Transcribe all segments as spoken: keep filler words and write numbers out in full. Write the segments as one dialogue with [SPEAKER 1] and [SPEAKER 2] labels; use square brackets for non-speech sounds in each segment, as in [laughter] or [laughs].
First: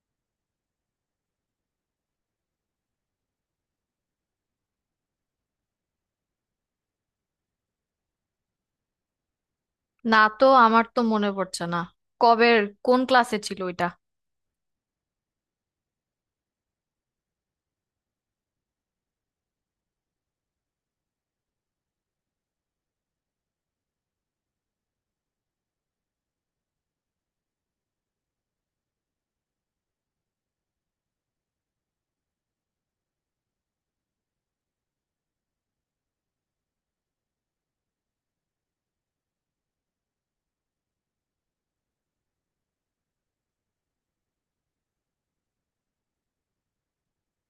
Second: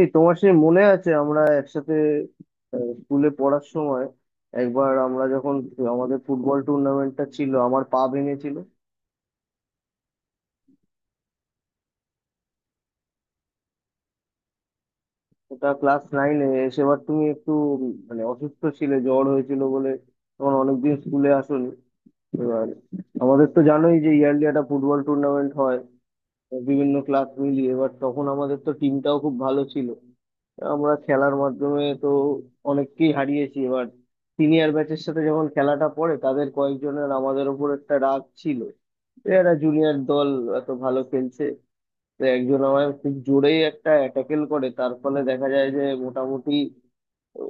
[SPEAKER 1] এই তোমার সে মনে আছে আমরা একসাথে আহ, স্কুলে পড়ার সময় একবার আমরা যখন আমাদের ফুটবল টুর্নামেন্টটা ছিল, আমার পা ভেঙেছিল।
[SPEAKER 2] না তো আমার তো মনে পড়ছে না। কবের, কোন ক্লাসে ছিল ওইটা?
[SPEAKER 1] ওটা ক্লাস নাইনে। সেবার তুমি একটু উম, মানে অসুস্থ ছিলে, জ্বর হয়েছিল বলে তখন অনেকদিন স্কুলে আসোনি। এবার আমাদের তো জানোই যে ইয়ারলি একটা ফুটবল টুর্নামেন্ট হয় বিভিন্ন ক্লাস মিলিয়ে। এবার তখন আমাদের তো টিমটাও খুব ভালো ছিল, আমরা খেলার মাধ্যমে তো অনেককেই হারিয়েছি। এবার সিনিয়র ব্যাচের সাথে যখন খেলাটা পড়ে, তাদের কয়েকজনের আমাদের ওপর একটা রাগ ছিল, এরা জুনিয়র দল এত ভালো খেলছে। তো একজন আমায় খুব জোরেই একটা ট্যাকেল করে, তার ফলে দেখা যায় যে মোটামুটি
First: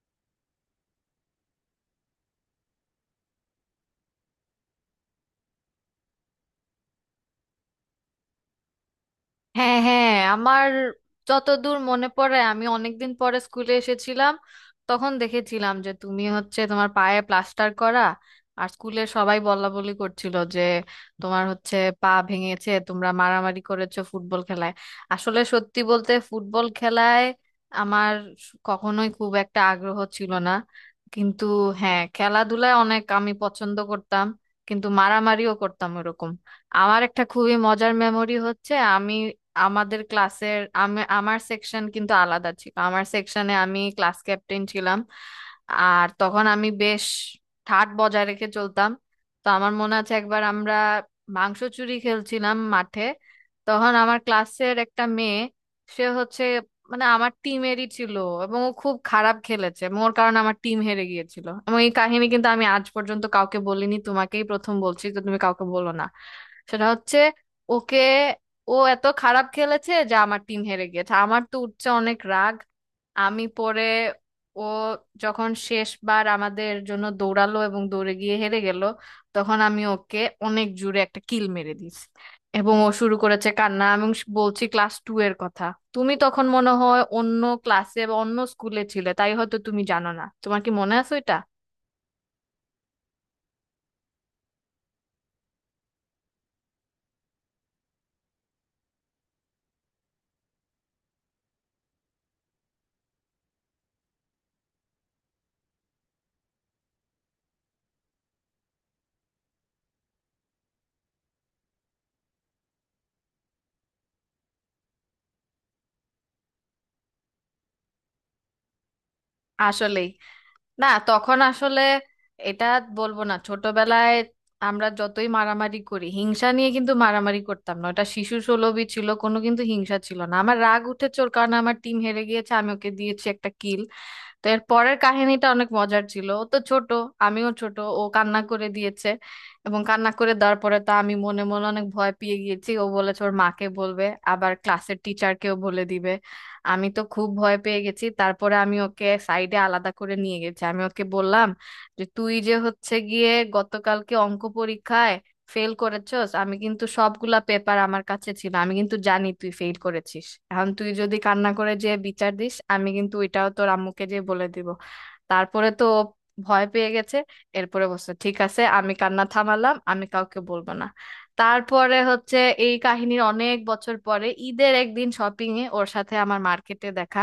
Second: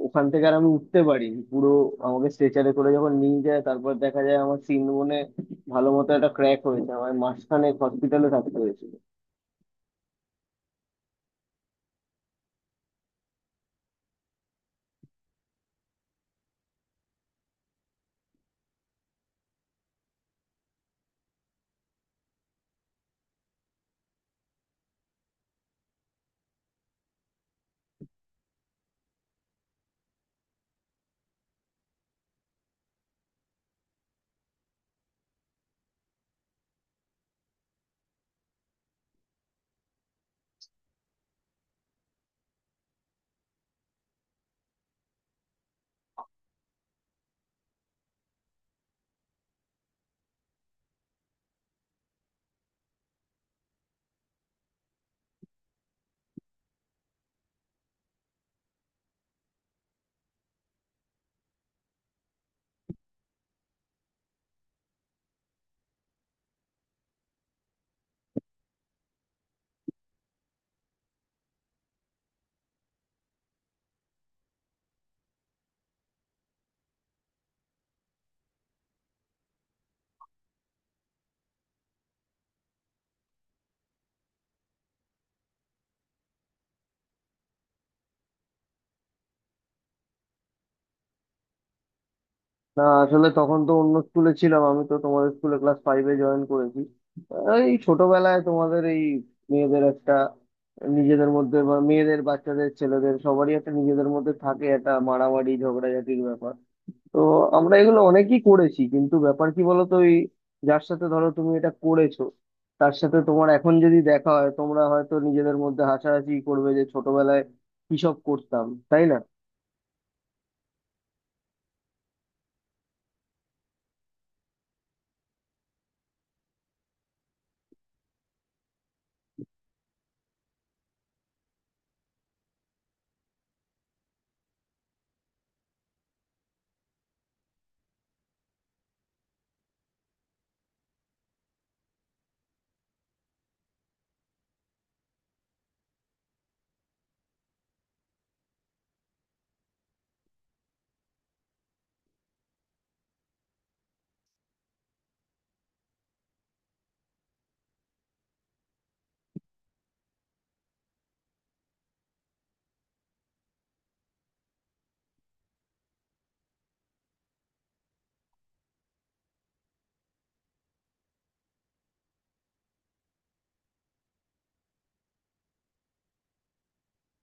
[SPEAKER 1] ওখান থেকে আর আমি উঠতে পারিনি পুরো। আমাকে স্ট্রেচারে করে যখন নিয়ে যায়, তারপর দেখা যায় আমার সিন বোনে ভালো মতো একটা ক্র্যাক হয়েছে। আমার মাসখানেক হসপিটালে থাকতে হয়েছে।
[SPEAKER 2] হ্যাঁ, হ্যাঁ, আমার যতদূর মনে পড়ে, আমি অনেকদিন পরে স্কুলে এসেছিলাম। তখন দেখেছিলাম যে তুমি হচ্ছে তোমার পায়ে প্লাস্টার করা, আর স্কুলের সবাই বলাবলি করছিল যে তোমার হচ্ছে পা ভেঙেছে, তোমরা মারামারি করেছো ফুটবল খেলায়। আসলে সত্যি বলতে ফুটবল খেলায় আমার কখনোই খুব একটা আগ্রহ ছিল না, কিন্তু হ্যাঁ খেলাধুলায় অনেক আমি পছন্দ করতাম, কিন্তু মারামারিও করতাম এরকম। আমার একটা খুবই মজার মেমোরি হচ্ছে আমি আমাদের ক্লাসের আমি আমার সেকশন কিন্তু আলাদা ছিল, আমার সেকশনে আমি ক্লাস ক্যাপ্টেন ছিলাম। আর তখন আমি বেশ ঠাট বজায় রেখে চলতাম। তো আমার মনে আছে একবার আমরা মাংস চুরি খেলছিলাম মাঠে। তখন আমার ক্লাসের একটা মেয়ে সে হচ্ছে মানে আমার টিমেরই ছিল, এবং ও খুব খারাপ খেলেছে এবং ওর কারণে আমার টিম হেরে গিয়েছিল। এবং এই কাহিনী কিন্তু আমি আজ পর্যন্ত কাউকে বলিনি, তোমাকেই প্রথম বলছি, তো তুমি কাউকে বলো না। সেটা হচ্ছে, ওকে, ও এত খারাপ খেলেছে যে আমার টিম হেরে গেছে, আমার তো উঠছে অনেক রাগ। আমি পরে, ও যখন শেষবার আমাদের জন্য দৌড়ালো এবং দৌড়ে গিয়ে হেরে গেল, তখন আমি ওকে অনেক জোরে একটা কিল মেরে দিয়েছি। এবং ও শুরু করেছে কান্না। এবং বলছি ক্লাস টু এর কথা, তুমি তখন মনে হয় অন্য ক্লাসে বা অন্য স্কুলে ছিলে, তাই হয়তো তুমি জানো না, তোমার কি মনে আছে এটা?
[SPEAKER 1] না, আসলে তখন তো অন্য স্কুলে ছিলাম, আমি তো তোমাদের স্কুলে ক্লাস ফাইভে জয়েন করেছি। এই ছোটবেলায় তোমাদের এই মেয়েদের একটা নিজেদের মধ্যে বা মেয়েদের, বাচ্চাদের, ছেলেদের সবারই একটা নিজেদের মধ্যে থাকে একটা মারামারি ঝগড়াঝাটির ব্যাপার। তো আমরা এগুলো অনেকই করেছি, কিন্তু ব্যাপার কি বলতো, ওই যার সাথে ধরো তুমি এটা করেছো, তার সাথে তোমার এখন যদি দেখা হয়, তোমরা হয়তো নিজেদের মধ্যে হাসাহাসি করবে যে ছোটবেলায় কি সব করতাম, তাই না?
[SPEAKER 2] আসলেই না, তখন আসলে এটা, বলবো না ছোটবেলায় আমরা যতই মারামারি করি হিংসা নিয়ে কিন্তু মারামারি করতাম না, ওটা শিশু সুলভই ছিল, কোনো কিন্তু হিংসা ছিল না। আমার রাগ উঠেছে, ওর কারণে আমার টিম হেরে গিয়েছে, আমি ওকে দিয়েছি একটা কিল। তো এর পরের কাহিনীটা অনেক মজার ছিল। ও তো ছোট, আমিও ছোট, ও কান্না করে দিয়েছে এবং কান্না করে দেওয়ার পরে তো আমি মনে মনে অনেক ভয় পেয়ে গিয়েছি। ও বলেছে ওর মাকে বলবে, আবার ক্লাসের টিচারকেও বলে দিবে। আমি তো খুব ভয় পেয়ে গেছি, তারপরে আমি ওকে সাইডে আলাদা করে নিয়ে গেছি, আমি ওকে বললাম যে তুই যে হচ্ছে গিয়ে গতকালকে অঙ্ক পরীক্ষায় ফেল করেছস, আমি কিন্তু সবগুলা পেপার আমার কাছে ছিল, আমি কিন্তু জানি তুই ফেল করেছিস। এখন তুই যদি কান্না করে যে বিচার দিস, আমি কিন্তু ওইটাও তোর আম্মুকে যে বলে দিব। তারপরে তো ও ভয় পেয়ে গেছে, এরপরে বলছে ঠিক আছে, আমি কান্না থামালাম, আমি কাউকে বলবো না। তারপরে হচ্ছে এই কাহিনীর অনেক বছর পরে ঈদের একদিন শপিং এ ওর সাথে আমার মার্কেটে দেখা,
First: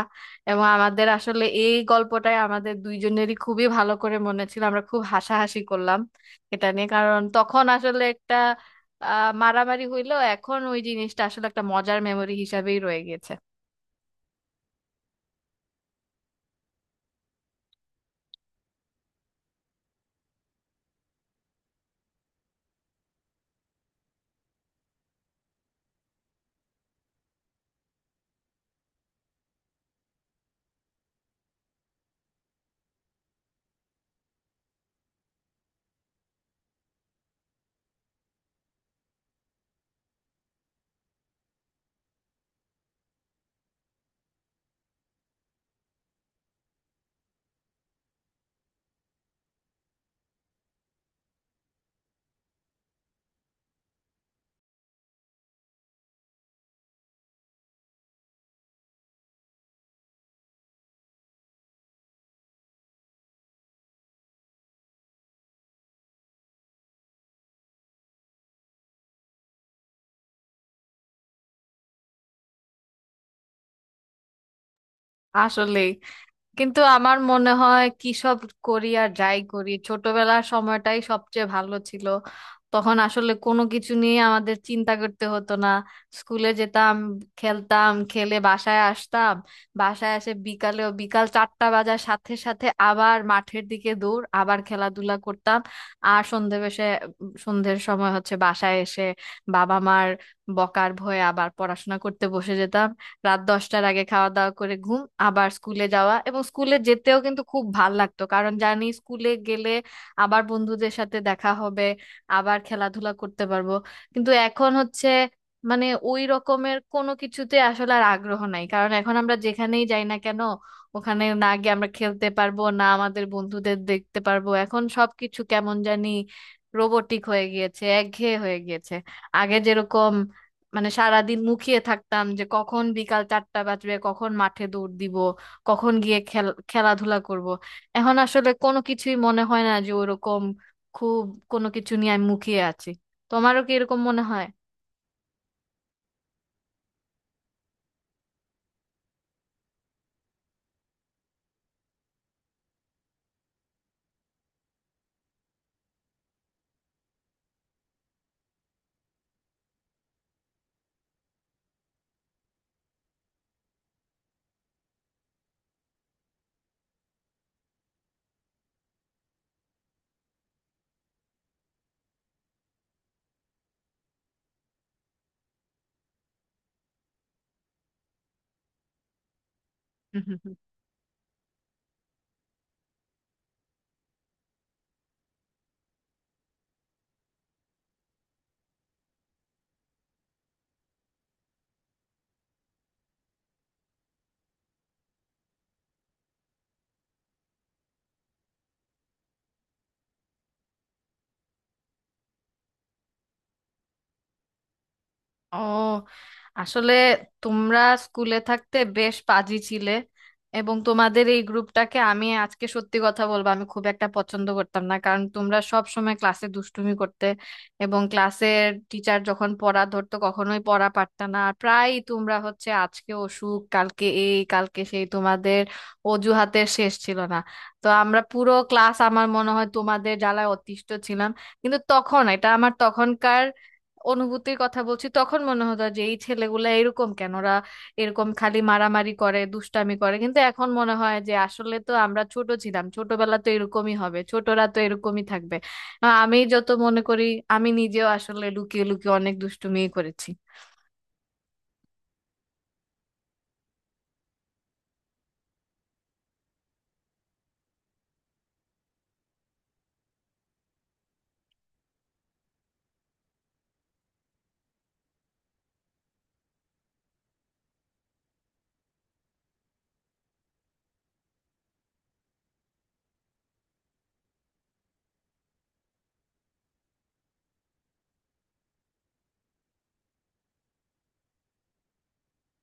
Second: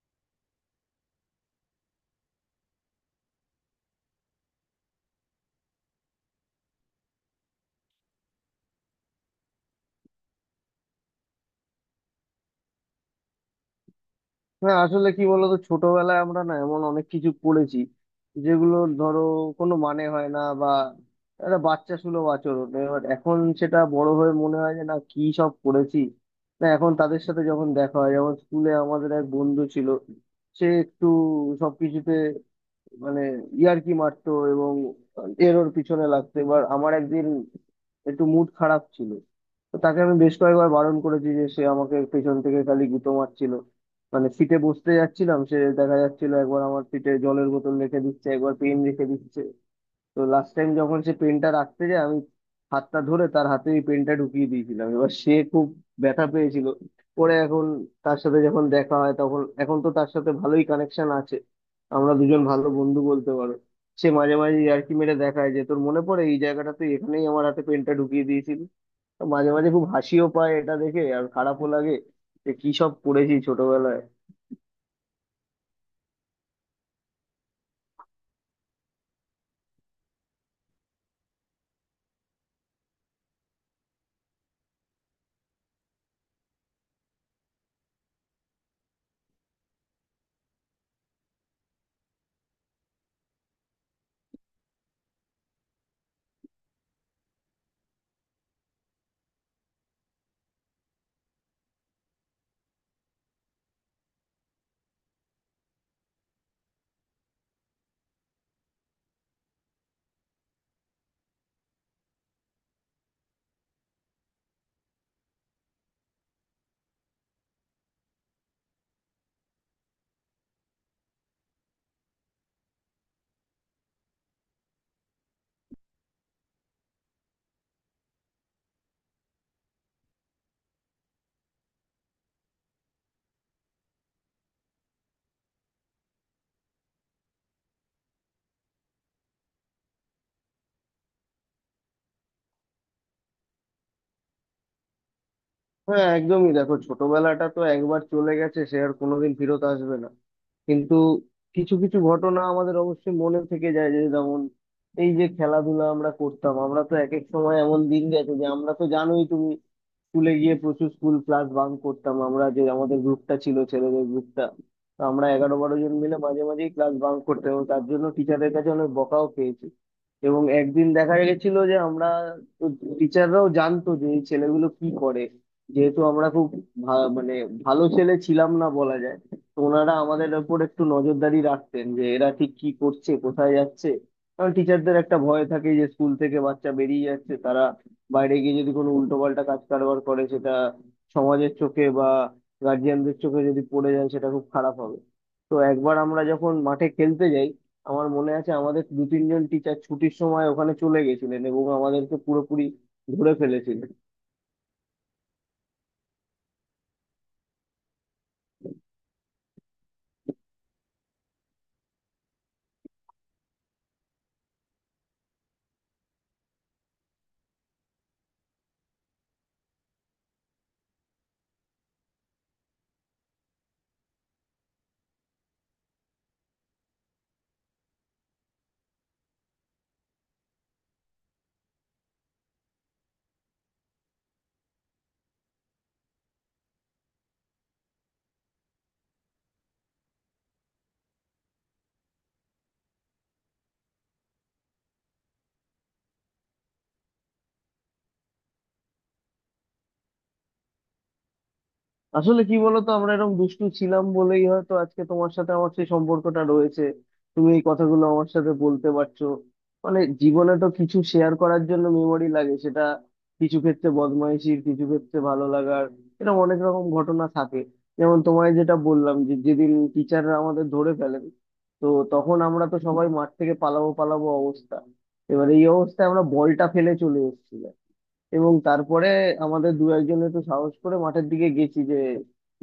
[SPEAKER 2] এবং আমাদের আসলে এই গল্পটাই আমাদের দুইজনেরই খুবই ভালো করে মনে ছিল, আমরা খুব হাসাহাসি করলাম এটা নিয়ে। কারণ তখন আসলে একটা আহ, মারামারি হইলো, এখন ওই জিনিসটা আসলে একটা মজার মেমরি হিসাবেই রয়ে গেছে।
[SPEAKER 1] না, আসলে কি বলতো, ছোটবেলায় আমরা না এমন অনেক কিছু পড়েছি যেগুলো ধরো কোনো মানে হয় না, বা একটা বাচ্চা সুলভ আচরণ। এবার এখন সেটা বড় হয়ে মনে হয় যে না, কি সব পড়েছি। না, এখন তাদের সাথে যখন দেখা হয়, যেমন স্কুলে আমাদের এক বন্ধু ছিল, সে একটু সবকিছুতে মানে ইয়ার্কি মারতো এবং এর ওর পিছনে লাগতো। এবার আমার একদিন একটু মুড খারাপ ছিল, তো তাকে আমি বেশ কয়েকবার বারণ করেছি যে সে আমাকে পেছন থেকে খালি গুঁতো মারছিল। মানে সিটে বসতে যাচ্ছিলাম, সে দেখা যাচ্ছিল একবার আমার সিটে জলের বোতল রেখে দিচ্ছে, একবার পেন রেখে দিচ্ছে। তো লাস্ট টাইম যখন সে পেনটা রাখতে যায়, আমি হাতটা ধরে তার হাতে ওই পেনটা ঢুকিয়ে দিয়েছিলাম। এবার সে খুব ব্যথা পেয়েছিল। পরে এখন তার সাথে যখন দেখা হয়, তখন এখন তো তার সাথে ভালোই কানেকশন আছে, আমরা দুজন ভালো বন্ধু বলতে পারো। সে মাঝে মাঝে ইয়ার্কি মেরে দেখায় যে তোর মনে পড়ে এই জায়গাটা, তুই এখানেই আমার হাতে পেনটা ঢুকিয়ে দিয়েছিলি। তো মাঝে মাঝে খুব হাসিও পায় এটা দেখে, আর খারাপও লাগে যে কি সব করেছি ছোটবেলায়।
[SPEAKER 2] আসলে কিন্তু আমার মনে হয় কি সব করি আর যাই করি, ছোটবেলার সময়টাই সবচেয়ে ভালো ছিল। তখন আসলে কোনো কিছু নিয়ে আমাদের চিন্তা করতে হতো না, স্কুলে যেতাম, খেলতাম, খেলে বাসায় আসতাম, বাসায় এসে বিকালেও বিকাল চারটা বাজার সাথে সাথে আবার মাঠের দিকে দৌড়, আবার খেলাধুলা করতাম। আর সন্ধে বেশে সন্ধ্যের সময় হচ্ছে বাসায় এসে বাবা মার বকার ভয়ে আবার পড়াশোনা করতে বসে যেতাম। রাত দশটার আগে খাওয়া দাওয়া করে ঘুম, আবার স্কুলে যাওয়া, এবং স্কুলে যেতেও কিন্তু খুব ভাল লাগতো কারণ জানি স্কুলে গেলে আবার বন্ধুদের সাথে দেখা হবে, আবার খেলাধুলা করতে পারবো। কিন্তু এখন হচ্ছে মানে ওই রকমের কোনো কিছুতে আসলে আর আগ্রহ নাই, কারণ এখন আমরা যেখানেই যাই না কেন, ওখানে না গিয়ে আমরা খেলতে পারবো না, আমাদের বন্ধুদের দেখতে পারবো। এখন সবকিছু কেমন জানি রোবটিক হয়ে গিয়েছে, একঘেয়ে হয়ে গিয়েছে। আগে যেরকম মানে সারাদিন মুখিয়ে থাকতাম যে কখন বিকাল চারটা বাজবে, কখন মাঠে দৌড় দিব, কখন গিয়ে খেল খেলাধুলা করব। এখন আসলে কোনো কিছুই মনে হয় না যে ওরকম খুব কোনো কিছু নিয়ে আমি মুখিয়ে আছি। তোমারও কি এরকম মনে হয়?
[SPEAKER 1] হ্যাঁ, একদমই। দেখো, ছোটবেলাটা তো একবার চলে গেছে, সে আর কোনোদিন ফেরত আসবে না। কিন্তু কিছু কিছু ঘটনা আমাদের অবশ্যই মনে থেকে যায়, যে যেমন এই যে খেলাধুলা আমরা করতাম, আমরা তো এক এক সময় এমন দিন গেছে যে আমরা তো জানোই তুমি, স্কুলে গিয়ে প্রচুর স্কুল ক্লাস বাঙ্ক করতাম আমরা। যে আমাদের গ্রুপটা ছিল ছেলেদের গ্রুপটা, তো আমরা এগারো বারো জন মিলে মাঝে মাঝেই ক্লাস বাঙ্ক করতাম এবং তার জন্য টিচারদের কাছে অনেক বকাও পেয়েছি। এবং একদিন দেখা গেছিল যে আমরা, টিচাররাও জানতো যে এই ছেলেগুলো কি করে, যেহেতু আমরা খুব ভা- মানে ভালো ছেলে ছিলাম না বলা যায়। তো ওনারা আমাদের ওপর
[SPEAKER 2] [laughs]
[SPEAKER 1] একটু নজরদারি রাখতেন যে এরা ঠিক কি করছে, কোথায় যাচ্ছে। কারণ টিচারদের একটা ভয় থাকে যে স্কুল থেকে বাচ্চা বেরিয়ে যাচ্ছে, তারা বাইরে গিয়ে যদি কোনো উল্টোপাল্টা কাজ কারবার করে, সেটা সমাজের চোখে বা গার্জিয়ানদের চোখে যদি পড়ে যায়, সেটা খুব খারাপ হবে। তো একবার আমরা যখন মাঠে খেলতে যাই, আমার মনে আছে আমাদের দু তিনজন টিচার ছুটির সময় ওখানে চলে গেছিলেন এবং আমাদেরকে পুরোপুরি ধরে ফেলেছিলেন।
[SPEAKER 2] ও, আসলে তোমরা স্কুলে থাকতে বেশ পাজি ছিলে, এবং তোমাদের এই গ্রুপটাকে আমি আজকে সত্যি কথা বলবো আমি খুব একটা পছন্দ করতাম না, কারণ তোমরা সব সময় ক্লাসে দুষ্টুমি করতে এবং ক্লাসের টিচার যখন পড়া ধরতো কখনোই পড়া পারতা না, আর প্রায় তোমরা হচ্ছে আজকে অসুখ, কালকে এই, কালকে সেই, তোমাদের অজুহাতের শেষ ছিল না। তো আমরা পুরো ক্লাস আমার মনে হয় তোমাদের জ্বালায় অতিষ্ঠ ছিলাম। কিন্তু তখন এটা আমার তখনকার অনুভূতির কথা বলছি, তখন মনে হতো যে এই ছেলেগুলা এরকম কেন, ওরা এরকম খালি মারামারি করে দুষ্টামি করে। কিন্তু এখন মনে হয় যে আসলে তো আমরা ছোট ছিলাম, ছোটবেলা তো এরকমই হবে, ছোটরা তো এরকমই থাকবে। আহ, আমি যত মনে করি আমি নিজেও আসলে লুকিয়ে লুকিয়ে অনেক দুষ্টুমি করেছি।
[SPEAKER 1] আসলে কি বলতো, আমরা এরকম দুষ্টু ছিলাম বলেই হয়তো আজকে তোমার সাথে আমার সেই সম্পর্কটা রয়েছে, তুমি এই কথাগুলো আমার সাথে বলতে পারছো। মানে জীবনে তো কিছু শেয়ার করার জন্য মেমোরি লাগে, সেটা কিছু ক্ষেত্রে বদমাইশির, কিছু ক্ষেত্রে ভালো লাগার। এরকম অনেক রকম ঘটনা থাকে। যেমন তোমায় যেটা বললাম যে যেদিন টিচাররা আমাদের ধরে ফেলেন, তো তখন আমরা তো সবাই মাঠ থেকে পালাবো পালাবো অবস্থা। এবার এই অবস্থায় আমরা বলটা ফেলে চলে এসেছিলাম। এবং তারপরে আমাদের দু একজন একটু সাহস করে মাঠের দিকে গেছি যে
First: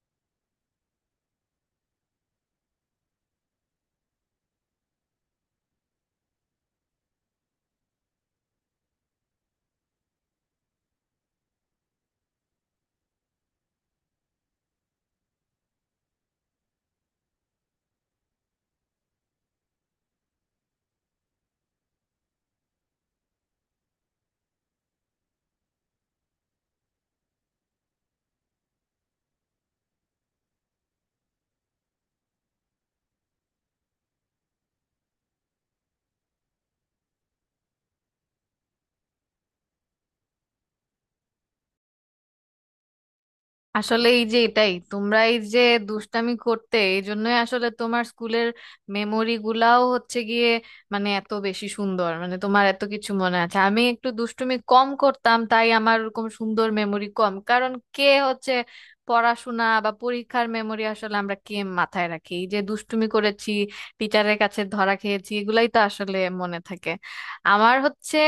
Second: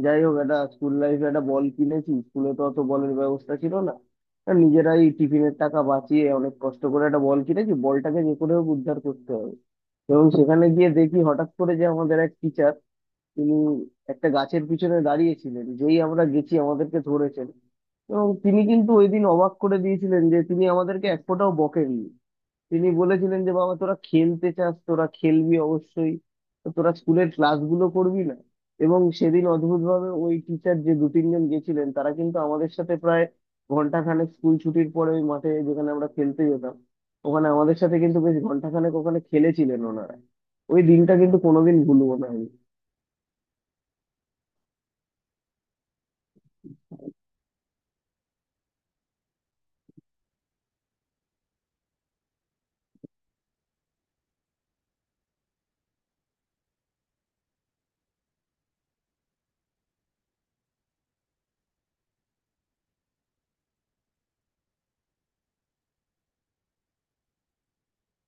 [SPEAKER 1] যাই হোক, একটা স্কুল লাইফে একটা বল কিনেছি, স্কুলে তো অত বলের ব্যবস্থা ছিল না, তা নিজেরাই টিফিনের টাকা বাঁচিয়ে অনেক কষ্ট করে একটা বল কিনেছি, বলটাকে যে করে হোক উদ্ধার করতে হবে। এবং সেখানে গিয়ে দেখি হঠাৎ করে যে আমাদের এক টিচার, তিনি একটা গাছের পিছনে দাঁড়িয়েছিলেন, যেই আমরা গেছি আমাদেরকে ধরেছেন। এবং তিনি কিন্তু ওই দিন অবাক করে দিয়েছিলেন যে তিনি আমাদেরকে এক ফোঁটাও বকেননি। তিনি বলেছিলেন যে বাবা, তোরা খেলতে চাস, তোরা খেলবি অবশ্যই, তো তোরা স্কুলের ক্লাসগুলো করবি না? এবং সেদিন অদ্ভুতভাবে ওই টিচার, যে দু তিনজন গেছিলেন, তারা কিন্তু আমাদের সাথে প্রায় ঘন্টাখানেক স্কুল ছুটির পরে ওই মাঠে, যেখানে আমরা খেলতে যেতাম, ওখানে আমাদের সাথে কিন্তু বেশ ঘন্টাখানেক ওখানে খেলেছিলেন ওনারা। ওই দিনটা কিন্তু কোনোদিন ভুলবো না আমি।
[SPEAKER 2] আসলে এই যে এটাই তোমরা এই যে দুষ্টামি করতে এই জন্যই আসলে তোমার স্কুলের মেমোরি গুলাও হচ্ছে গিয়ে মানে এত বেশি সুন্দর, মানে তোমার এত কিছু মনে আছে। আমি একটু দুষ্টুমি কম করতাম, তাই আমার ওরকম সুন্দর মেমোরি কম, কারণ কে হচ্ছে পড়াশোনা বা পরীক্ষার মেমোরি আসলে আমরা কে মাথায় রাখি? এই যে দুষ্টুমি করেছি, টিচারের কাছে ধরা খেয়েছি, এগুলাই তো আসলে মনে থাকে। আমার হচ্ছে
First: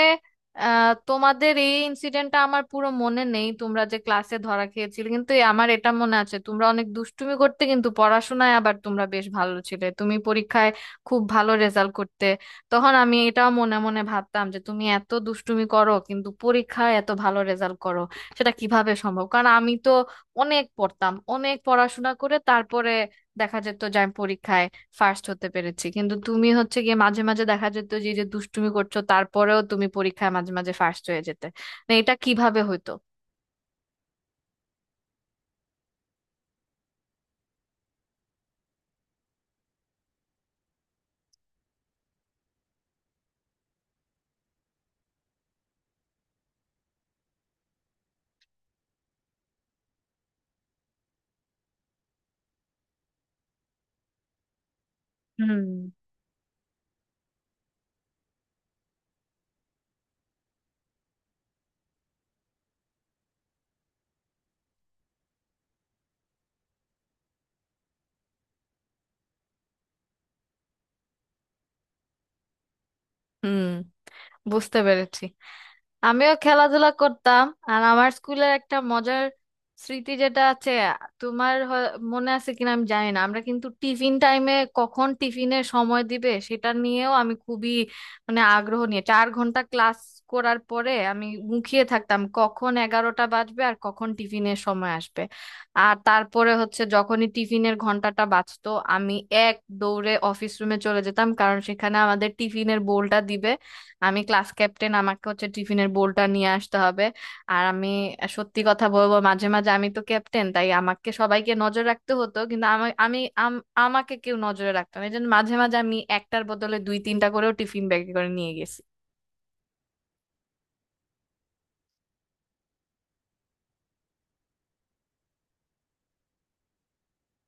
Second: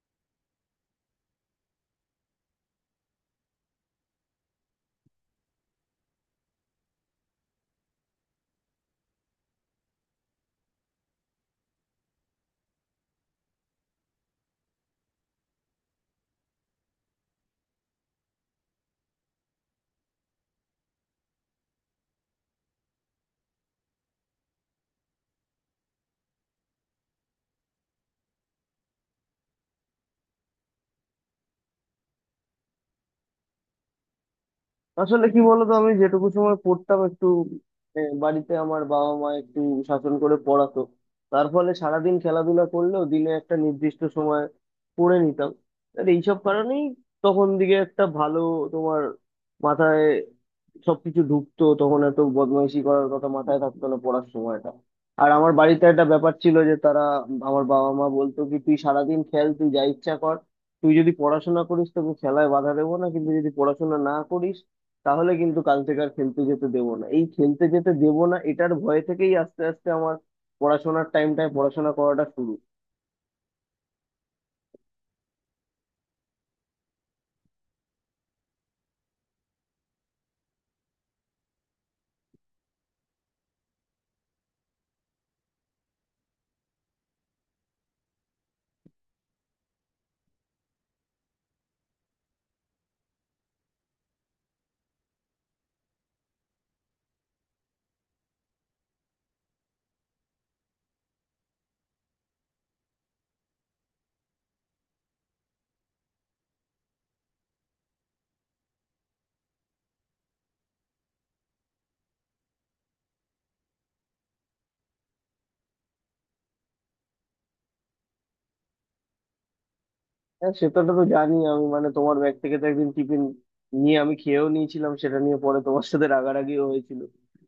[SPEAKER 2] আহ তোমাদের এই ইনসিডেন্টটা আমার পুরো মনে নেই, তোমরা যে ক্লাসে ধরা খেয়েছিলে। কিন্তু এ- আমার এটা মনে আছে তোমরা অনেক দুষ্টুমি করতে, কিন্তু পড়াশোনায় আবার তোমরা বেশ ভালো ছিলে। তুমি পরীক্ষায় খুব ভালো রেজাল্ট করতে। তখন আমি এটাও মনে মনে ভাবতাম যে তুমি এত দুষ্টুমি করো কিন্তু পরীক্ষায় এত ভালো রেজাল্ট করো সেটা কিভাবে সম্ভব? কারণ আমি তো অনেক পড়তাম, অনেক পড়াশোনা করে তারপরে দেখা যেত যে আমি পরীক্ষায় ফার্স্ট হতে পেরেছি, কিন্তু তুমি হচ্ছে গিয়ে মাঝে মাঝে দেখা যেত যে এই যে দুষ্টুমি করছো তারপরেও তুমি পরীক্ষায় মাঝে মাঝে ফার্স্ট হয়ে যেতে। না, এটা কিভাবে হইতো?
[SPEAKER 1] আসলে কি বলতো, আমি যেটুকু সময় পড়তাম একটু, আহ, বাড়িতে আমার বাবা মা একটু শাসন করে পড়াতো। তার ফলে সারাদিন খেলাধুলা করলেও দিনে একটা নির্দিষ্ট সময় পড়ে নিতাম। আর এইসব কারণেই তখন দিকে একটা ভালো, তোমার মাথায় সবকিছু ঢুকতো, তখন এত বদমাইশি করার কথা মাথায় থাকতো না পড়ার সময়টা। আর আমার
[SPEAKER 2] হুম,
[SPEAKER 1] বাড়িতে একটা ব্যাপার ছিল যে তারা, আমার বাবা মা বলতো কি, তুই সারাদিন খেল, তুই যা ইচ্ছা কর, তুই যদি পড়াশোনা করিস তোকে খেলায় বাধা দেবো না, কিন্তু যদি পড়াশোনা না করিস, তাহলে কিন্তু কাল থেকে আর খেলতে যেতে দেবো না। এই খেলতে যেতে দেবো না, এটার ভয় থেকেই আস্তে আস্তে আমার পড়াশোনার টাইমটায় পড়াশোনা করাটা শুরু।
[SPEAKER 2] হুম, বুঝতে পেরেছি। আমিও খেলাধুলা করতাম, আর আমার স্কুলের একটা মজার স্মৃতি যেটা আছে, তোমার হয়- মনে আছে কিনা আমি জানি না, আমরা কিন্তু টিফিন টাইমে কখন টিফিনের সময় দিবে সেটা নিয়েও আমি খুবই মানে আগ্রহ নিয়ে চার ঘন্টা ক্লাস করার পরে আমি মুখিয়ে থাকতাম কখন এগারোটা বাজবে আর কখন টিফিনের সময় আসবে। আর তারপরে হচ্ছে যখনই টিফিনের ঘন্টাটা বাজতো, আমি এক দৌড়ে অফিস রুমে চলে যেতাম, কারণ সেখানে আমাদের টিফিনের বোলটা দিবে, আমি ক্লাস ক্যাপ্টেন, আমাকে হচ্ছে টিফিনের বোলটা নিয়ে আসতে হবে। আর আমি সত্যি কথা বলবো মাঝে মাঝে আমি তো ক্যাপ্টেন, তাই আমাকে সবাইকে নজর রাখতে হতো, কিন্তু আমি আমি আম- আমাকে কেউ নজরে রাখতো না, এই জন্য মাঝে মাঝে আমি একটার বদলে দুই তিনটা করেও টিফিন ব্যাগে করে নিয়ে গেছি।
[SPEAKER 1] হ্যাঁ, সেটাটা তো জানি আমি, মানে তোমার ব্যাগ থেকে তো একদিন টিফিন নিয়ে আমি খেয়েও নিয়েছিলাম, সেটা নিয়ে পরে তোমার সাথে রাগারাগিও হয়েছিল।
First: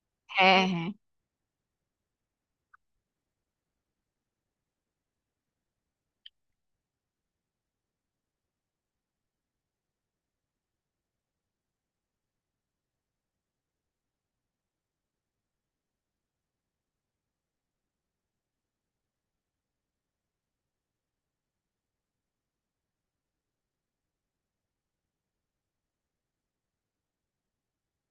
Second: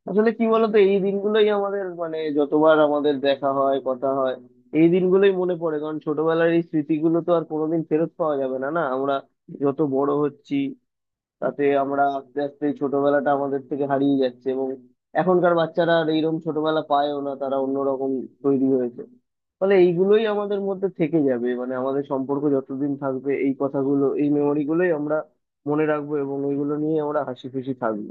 [SPEAKER 1] আসলে কি
[SPEAKER 2] হ্যাঁ,
[SPEAKER 1] বলতো,
[SPEAKER 2] হ্যাঁ
[SPEAKER 1] এই দিনগুলোই আমাদের, মানে যতবার আমাদের দেখা হয়, কথা হয়, এই দিনগুলোই মনে পড়ে। কারণ ছোটবেলার এই স্মৃতিগুলো তো আর কোনোদিন ফেরত পাওয়া যাবে না। না, আমরা যত বড় হচ্ছি, তাতে আমরা আস্তে আস্তে এই ছোটবেলাটা আমাদের থেকে হারিয়ে যাচ্ছে এবং এখনকার বাচ্চারা আর এইরকম ছোটবেলা পায়ও না, তারা অন্যরকম তৈরি হয়েছে। ফলে এইগুলোই আমাদের মধ্যে থেকে যাবে, মানে আমাদের সম্পর্ক যতদিন থাকবে এই কথাগুলো, এই মেমোরি গুলোই আমরা মনে রাখবো এবং ওইগুলো নিয়ে আমরা হাসি খুশি থাকবো।